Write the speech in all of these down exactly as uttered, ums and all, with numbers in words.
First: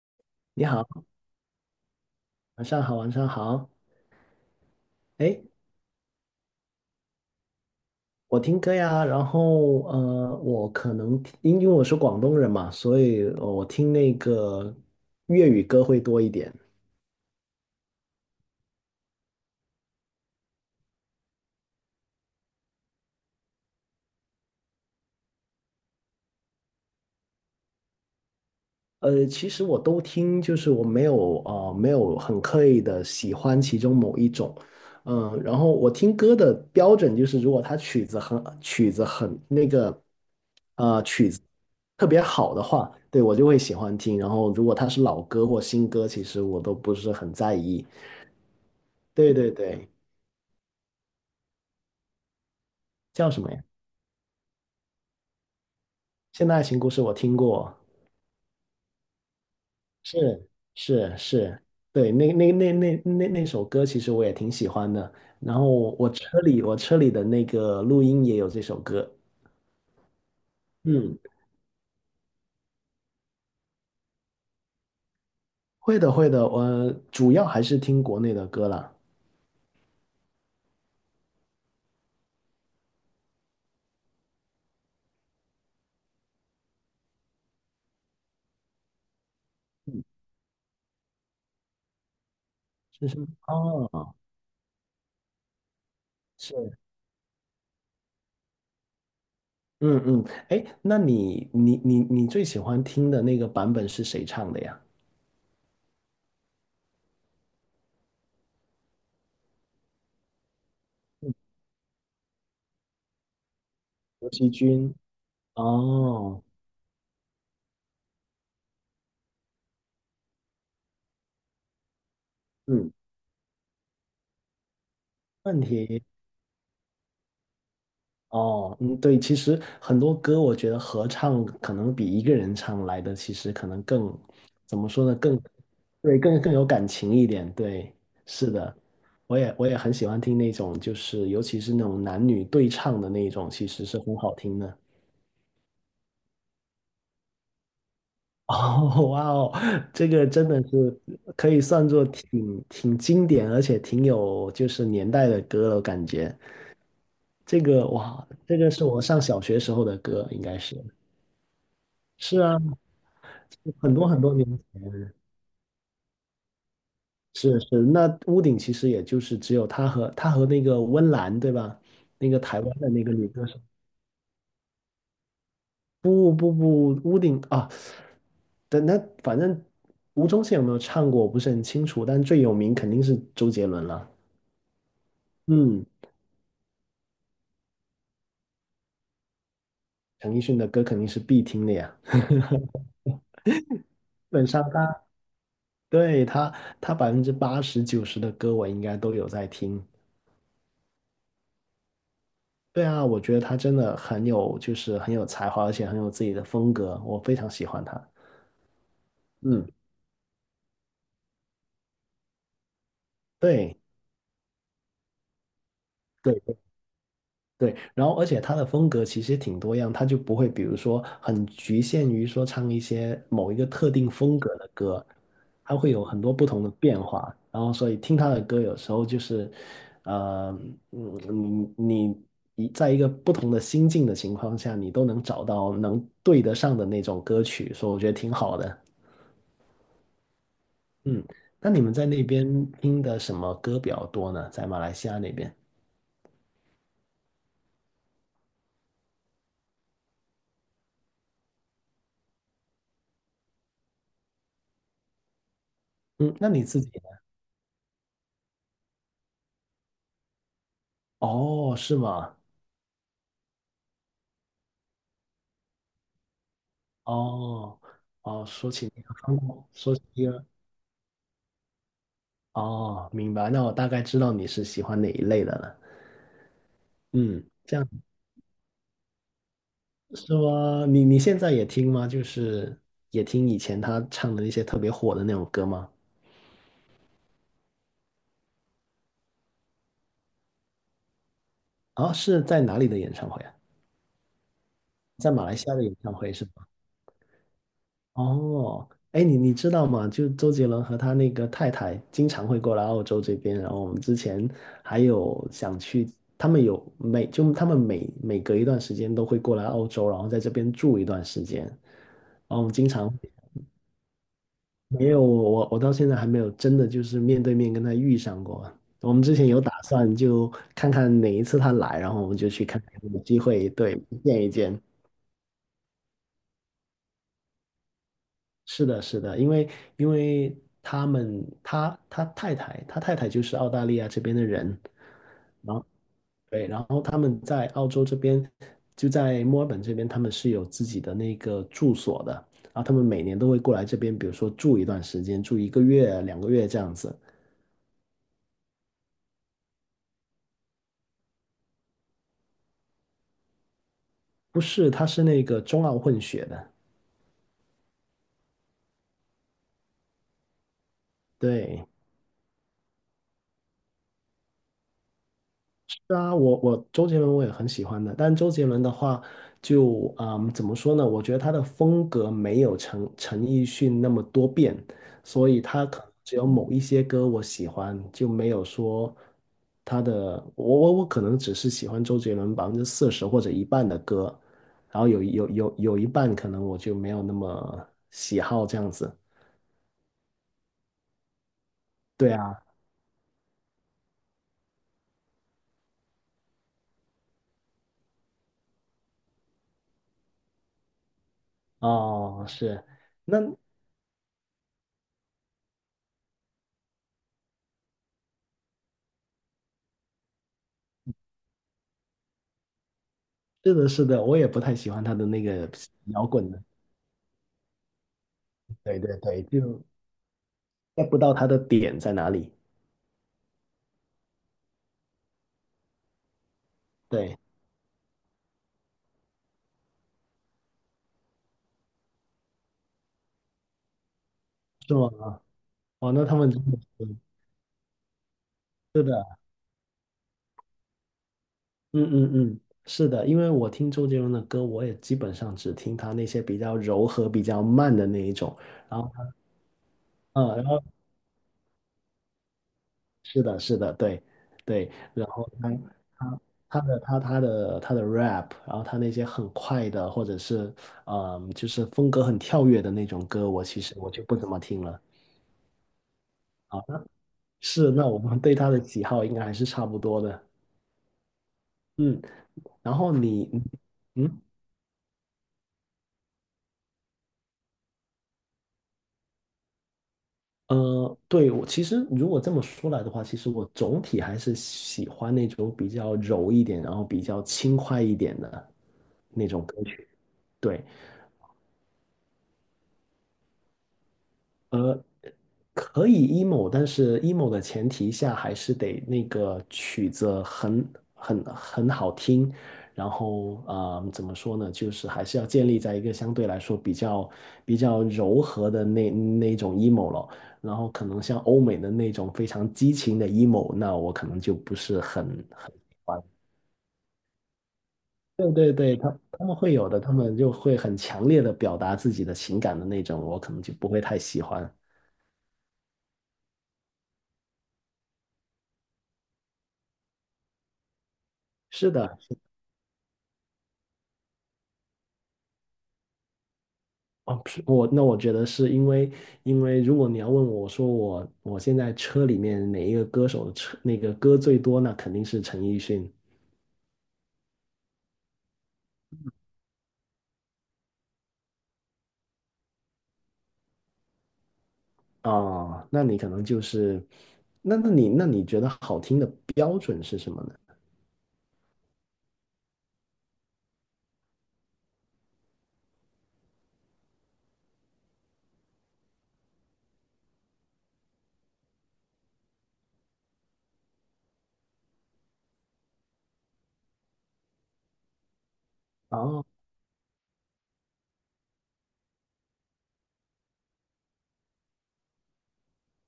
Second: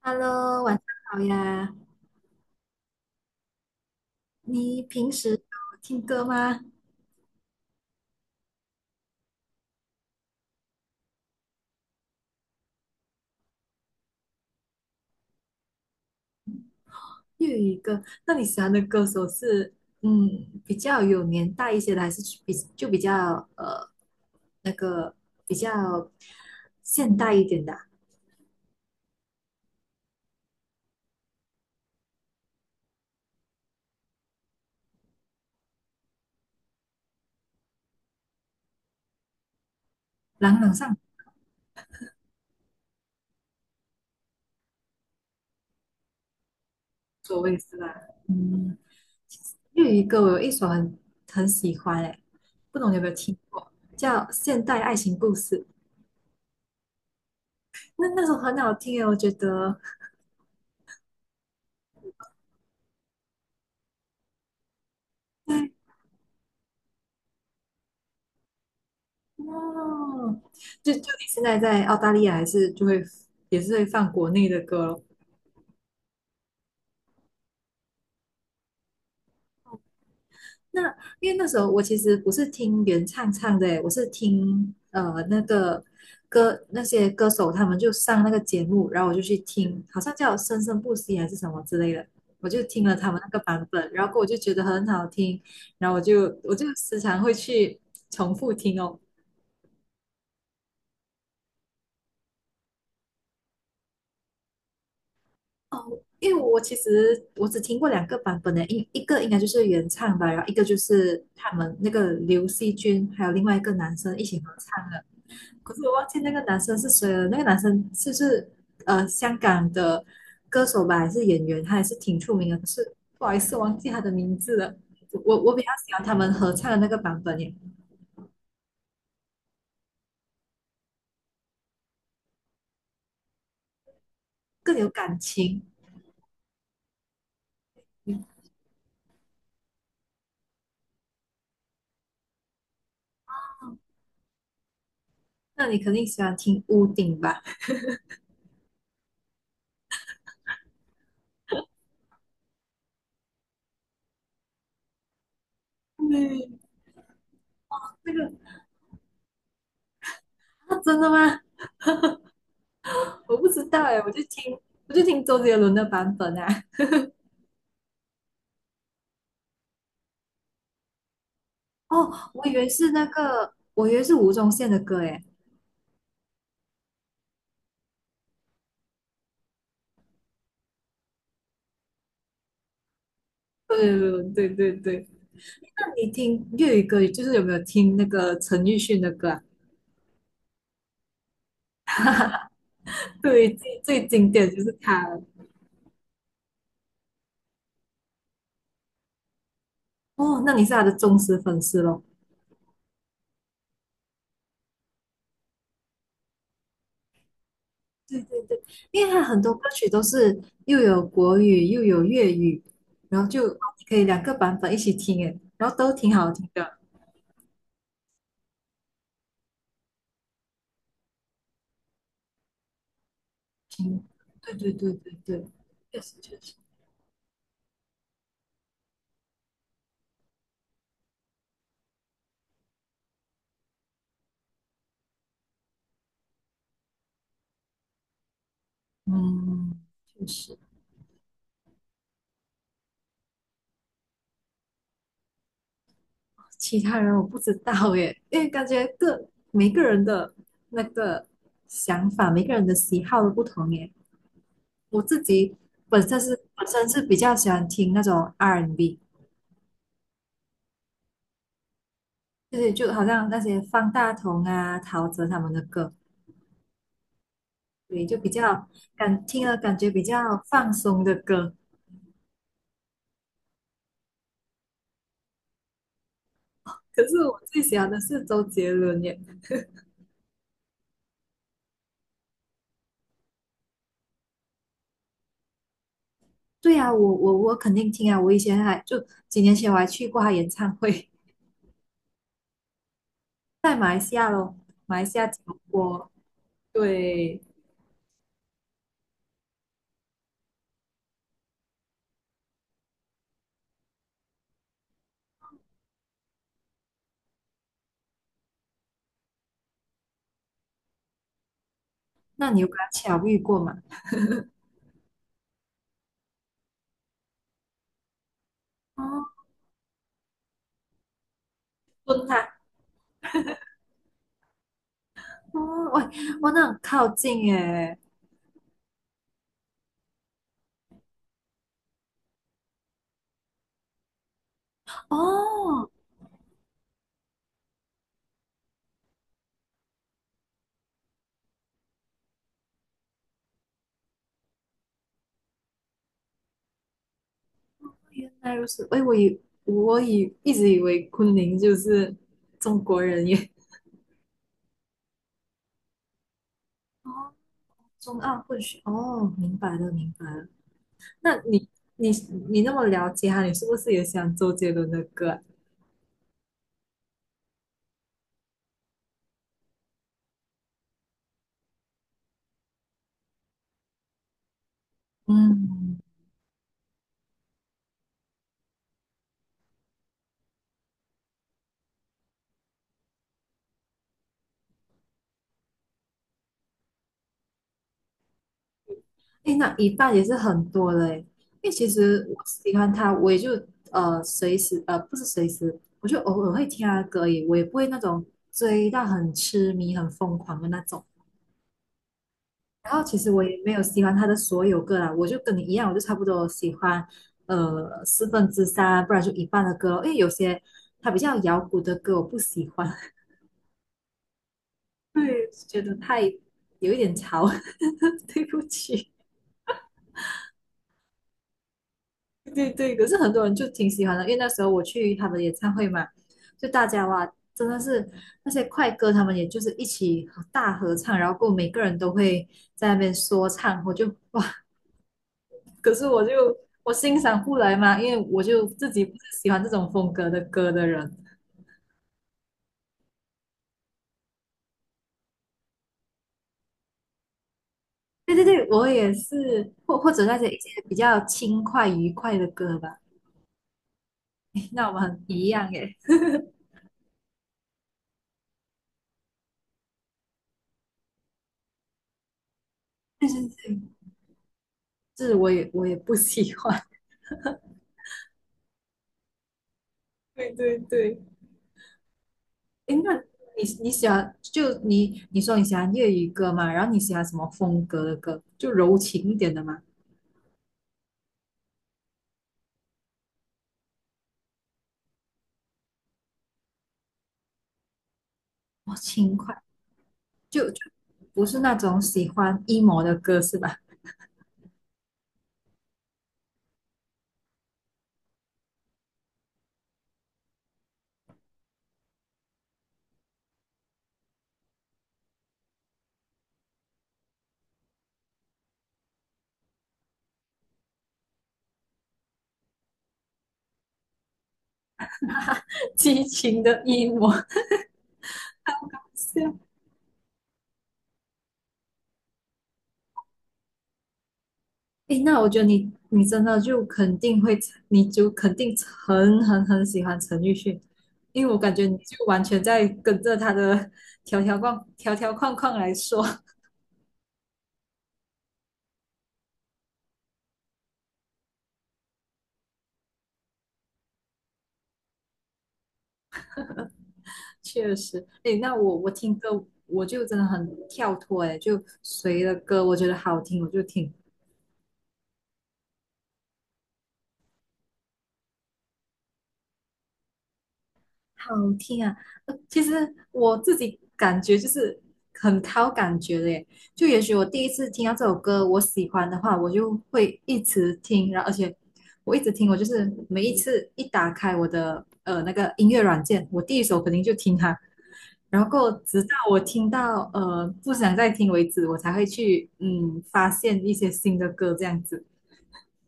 Hello，你晚上好，好呀。晚上好，晚上好。你平时哎，有听歌吗？我听歌呀，然后呃，我可能听因为我是广东人嘛，所以呃我听那个粤语歌会多一点。粤语歌？那你喜欢的歌手是嗯比较有年代一些的，还是比就比较呃那个比较现代一点的啊。呃，其实我都听，就是我没有呃没有很刻意的喜欢其中某一种，嗯、然后我听歌的标准就是，如果它曲子很曲子很那个朗朗上口，呃曲子特别好的话，对，我就会喜欢听。然后如果它是老歌或新歌，其实我都不是很所在谓是意。吧？嗯，对对对，粤语歌我有一首很很喜欢诶，不懂你有没有叫听什么呀？过？叫《现代爱情故事》，现代爱情故事我听过，那那首很好听诶，我觉得。是是是，对，那那那那那那首歌其实我也挺喜欢的。然后我车里我车里的那个录音也有这首歌。哦，就就嗯，你现在在澳大利亚，还是就会也是会放国内的歌咯。会的会的，我主要还是听国内的歌啦。那因为那时候我其实不是听原唱唱的诶，我是听呃那个歌那些歌手他们就上那个节目，然后我就去听，好像叫《生生不息》还是什么之类的，我就听了是他是。们那个版本，然后哦，过后我就觉得很好听，然后我就我就是，时常会去重复听哦。嗯嗯，哎，那你你你你最喜欢听的那个版本是谁唱的呀？哦，因为我其实我只听过两个版本的，一一个应该就是原唱吧，然后一个就是嗯，他们那个刘惜君还有另外一个男生一刘起惜合唱君。的，可是我忘记那个哦，男生是谁了。那个男生是不是呃香港的歌手吧，还是演员？他还是挺出名的，可嗯，是不好意思忘记他的名字了。我我问比较喜欢题。他们合唱的那个版本耶，哦，嗯，对，其实很多歌我觉得合唱可能比一个人唱来的，其实可能更，更怎有么说呢，感更，情。对，更更有感情一点。对，是的，我也我也很喜欢听那种，就是尤其是那种男女对唱的那种，其实是很好听的。那你肯定喜欢听屋顶吧？哦，哇哦，这个真的是可以算作挺挺经典，而且挺有就是年代的歌了，感觉嗯，这个那哇，个这个是我上小学时候的歌，应该啊，是。真的吗？是啊，我不知道很哎，多我很就多年听我就前，听周杰伦的版本啊。是是，那屋顶其实也就是只有他和他和那个温岚，对吧？哦，那个我以台为湾的是那那个女歌个，手，我以为是吴宗宪的歌哎。不不不，屋顶啊，等那反正吴宗宪有没有唱过，我不是很清楚，但最有名肯定是周杰周伦杰了。伦，对对对。嗯，那你听粤语歌，就是有没有听那个陈奕迅的歌啊？陈奕迅的歌肯定是必听的呀，基对，最最经本典就上是他他。对他他百分之八十九十的歌我应该都有在听。哦，那你是他的忠实粉丝咯。对啊，我觉得他真的很有，就是很有才华，而且很有自己的风格，我非常喜欢他。对对对，因为他很多歌嗯，曲都是又有国语又有粤语，然后就对。可以两个版本一起听诶，然后都挺好对听对的。对，然后而且他的风格其实挺多样，他就不会比如说很局限于说唱一些某一个特听，定风对格的对对歌，对对，他会确有实很多确不实。同的变化。然后所以听他的歌有时候就是，呃，嗯，你你一在一个不同的心境的情况下，你都能找到能对得上的那种歌曲，所以我觉得挺好的。嗯，确实，嗯，那你们在那边听的什么歌比较多呢？在马来西亚那边？其他人我不知道耶，因为感觉各每个人的那个想法，每个人的喜好都不同耶。我自己本身嗯，是那你本自身己是比呢？较喜欢听那种 R&B，哦，是吗？就是就好像那些方大同啊、陶喆他们的歌，哦，对，就比哦，较说起那个感韩听了国，感觉说比起较那个，放松的歌。哦，明白，那我大概知道你是喜欢哪一类的了。可是我嗯，最这喜样欢的是周杰伦耶。是说，你你现在也听吗？就是也听以前他唱的那些特别火的那种歌吗？对啊，我我我肯定听啊，我以前还就几年前我还去过他演唱会。啊、是在哪里的演唱会啊？在马来西亚咯，马来西亚在吉马来隆西亚的演坡。唱会是吗？对，哦，哎，你你知道吗？就周杰伦和他那个太太经常会过来澳洲这边，然后我们之前还有想去，他们有每就他们每每隔一段时间都会过来澳洲，然后在这边住一段时间，然那后你我有们跟他经常巧遇过吗？没有我我到现在还没有真的就是面对面跟他遇上过。哦，我们之前有打算就看看哪一次他来，然后蹲我们就他，去看看有没有机会对见一见。哦，喂，哇，那很靠近耶。是的，是的，因为因为他们他他太太他太太就是澳大利亚这边的人，然后哦，对，然后他们在澳洲这边就在墨尔本这边，他们是有自己的那个住所的，然后他们每年都会过来这边，比如说住一段时间，住一个月、两个月这样子。原来如此。哎，我以我以一直以为昆凌就是中国人耶。不是，他是那个中澳混血的，哦，中澳混血。哦，明白了，明白了。那你对，你你那么了解他，你是不是也喜欢周杰伦的歌啊。是啊，我我周杰伦我也很喜欢的，但周杰伦的话就，嗯怎么说呢？我觉得他的风格没有陈陈奕迅那么多变，所以他嗯。可能只有某一些歌我喜欢，就没有说他的我我我可能只是喜欢周杰伦百分之四十或者一半的歌，然后有有有有一半可能我就没有那么喜好这样子。哎，那一半也是很多的哎，因为其实对我啊，喜欢他，我也就呃随时呃不是随时，我就偶尔会听他的歌而已，我也不会那种追到很痴迷、很疯狂的那种。哦，是，然后其实那我也没有喜欢他的所有歌啦，我就跟你一样，我就差不多喜欢呃四分之三，不然就一半的歌咯，因为有些他比较摇滚的歌我不喜欢，是的，是的，我也不太喜欢 他的那对，个觉得太摇滚。的。有一点潮，对不对起。对对，就 get 不到他的点在哪里。对对，可是很多人就挺喜欢的，因为那时候我去他们演唱会嘛，就大家哇，对，真的是那些快歌，他们也就是一起合大合唱，然后过后每个人都会在那边说唱，我就哇，是吗？可是哦，我那就他们真的我是欣赏不来嘛，因为我就自是己不的，是喜欢这种风格的歌的人。嗯嗯嗯，是的，因为我听周杰伦的歌，我也基本上只听他那些比较柔和、比较慢的那一对对种。对，我然后也他，是，或或者那些嗯，一然些后比较轻快愉快的歌吧，是的，是的，对 那对，我们很然一后样他诶。他他的他他的他的 rap，然后他那些很快的，或者是嗯，就是风格很跳跃的那种对对歌，我其对，实我就不怎么听了。这是我也我也不喜欢。啊，是，那我们对他的喜好应该还是差不多 的。对对对。嗯。哎，然后那你，你你喜欢嗯，就你你说你喜欢粤语歌嘛？然后你喜欢什么风格的歌？就柔情一点的嘛？呃，对，我其实如果这么说来的话，其实我总体还是喜欢那种比较柔一点，然后比较轻快一点的哦，轻那快，种歌曲。就就对，不是那种喜欢 emo 的歌是吧？可以 emo，但是 emo 的前提下还是得那个曲子很很很好听，然后啊、呃怎么说呢，就是还是要建立在一个相对来说比较比较柔和的那那种 emo 了，然后可能像欧美的那种非常激情的 emo，那我可能就不是很很 喜激欢。情的 emo，对对对，他是他们啊。会有的，他们就会很强烈的表达自己的情感的那种，我可能就不会太喜欢。哎，那我觉得你你真的就肯定会，你就肯定很很很喜欢陈奕迅，因为我感觉是你的，就完全在跟着他的条条框条条框框来说。哦，是，我那我觉得是因为，因为如果你要问我，我说我我现在车里面哪一个歌手的车那个歌最多，那肯定是陈奕迅确实，哎，那我我听歌，我就真的很跳脱，哎，就谁的歌我觉得好听，我就听，啊。那你可能就是，那那你那你觉得好听的标准是什么呢？好听啊。呃其实我自己感觉就是很靠感觉的，耶，就也许我第一次听到这首歌，我喜欢的话，我就会一直听，然后而且我一直听，我就是每一次一打开我的呃那个音乐软件，我第一首肯定就听它，然后直到哦我听到呃不想再听为止，我才会去嗯发现一些新的歌这样子。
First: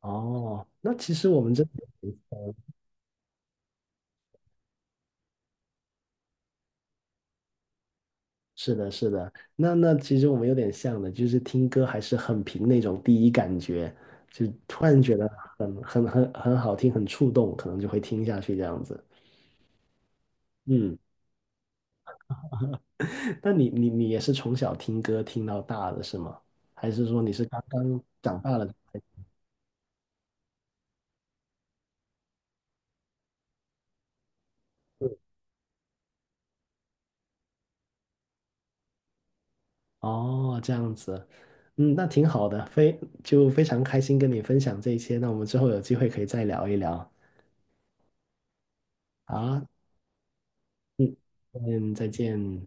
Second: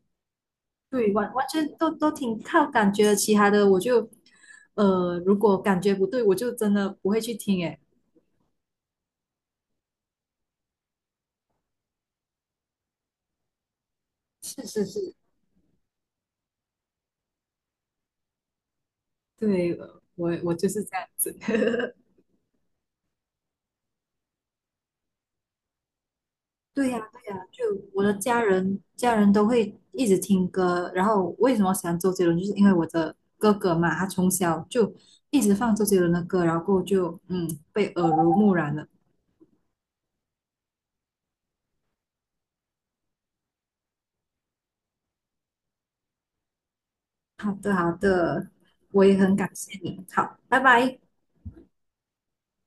哦，那对，其实完我完们这全都都挺靠感觉的，其他的我就呃如果感觉不对，我就真的不会去听。诶，是的，是的，那那其实我们有点像的，就是听歌还是很凭那种第一感觉，就是是突然是，觉得很很很很好听，很触动，可能就会听下去这样子。对，呃我我就是这嗯。样子。那你你你也是从小听歌听到大的是吗？对还呀，是说你对呀，是刚就刚我的长家大了？人，家人都会一直听歌。然后为什么喜欢周杰伦，就是因为我的哥哥嘛，他从小就一直放周杰伦的歌，然后过后就嗯被耳濡目染了。哦，这样子，嗯，那挺好的，非就非常开心跟你分享这一些。那我们之后有机会可以再聊一聊。好的，好的，我也很好感啊，谢你。好，拜拜。嗯，嗯，再见。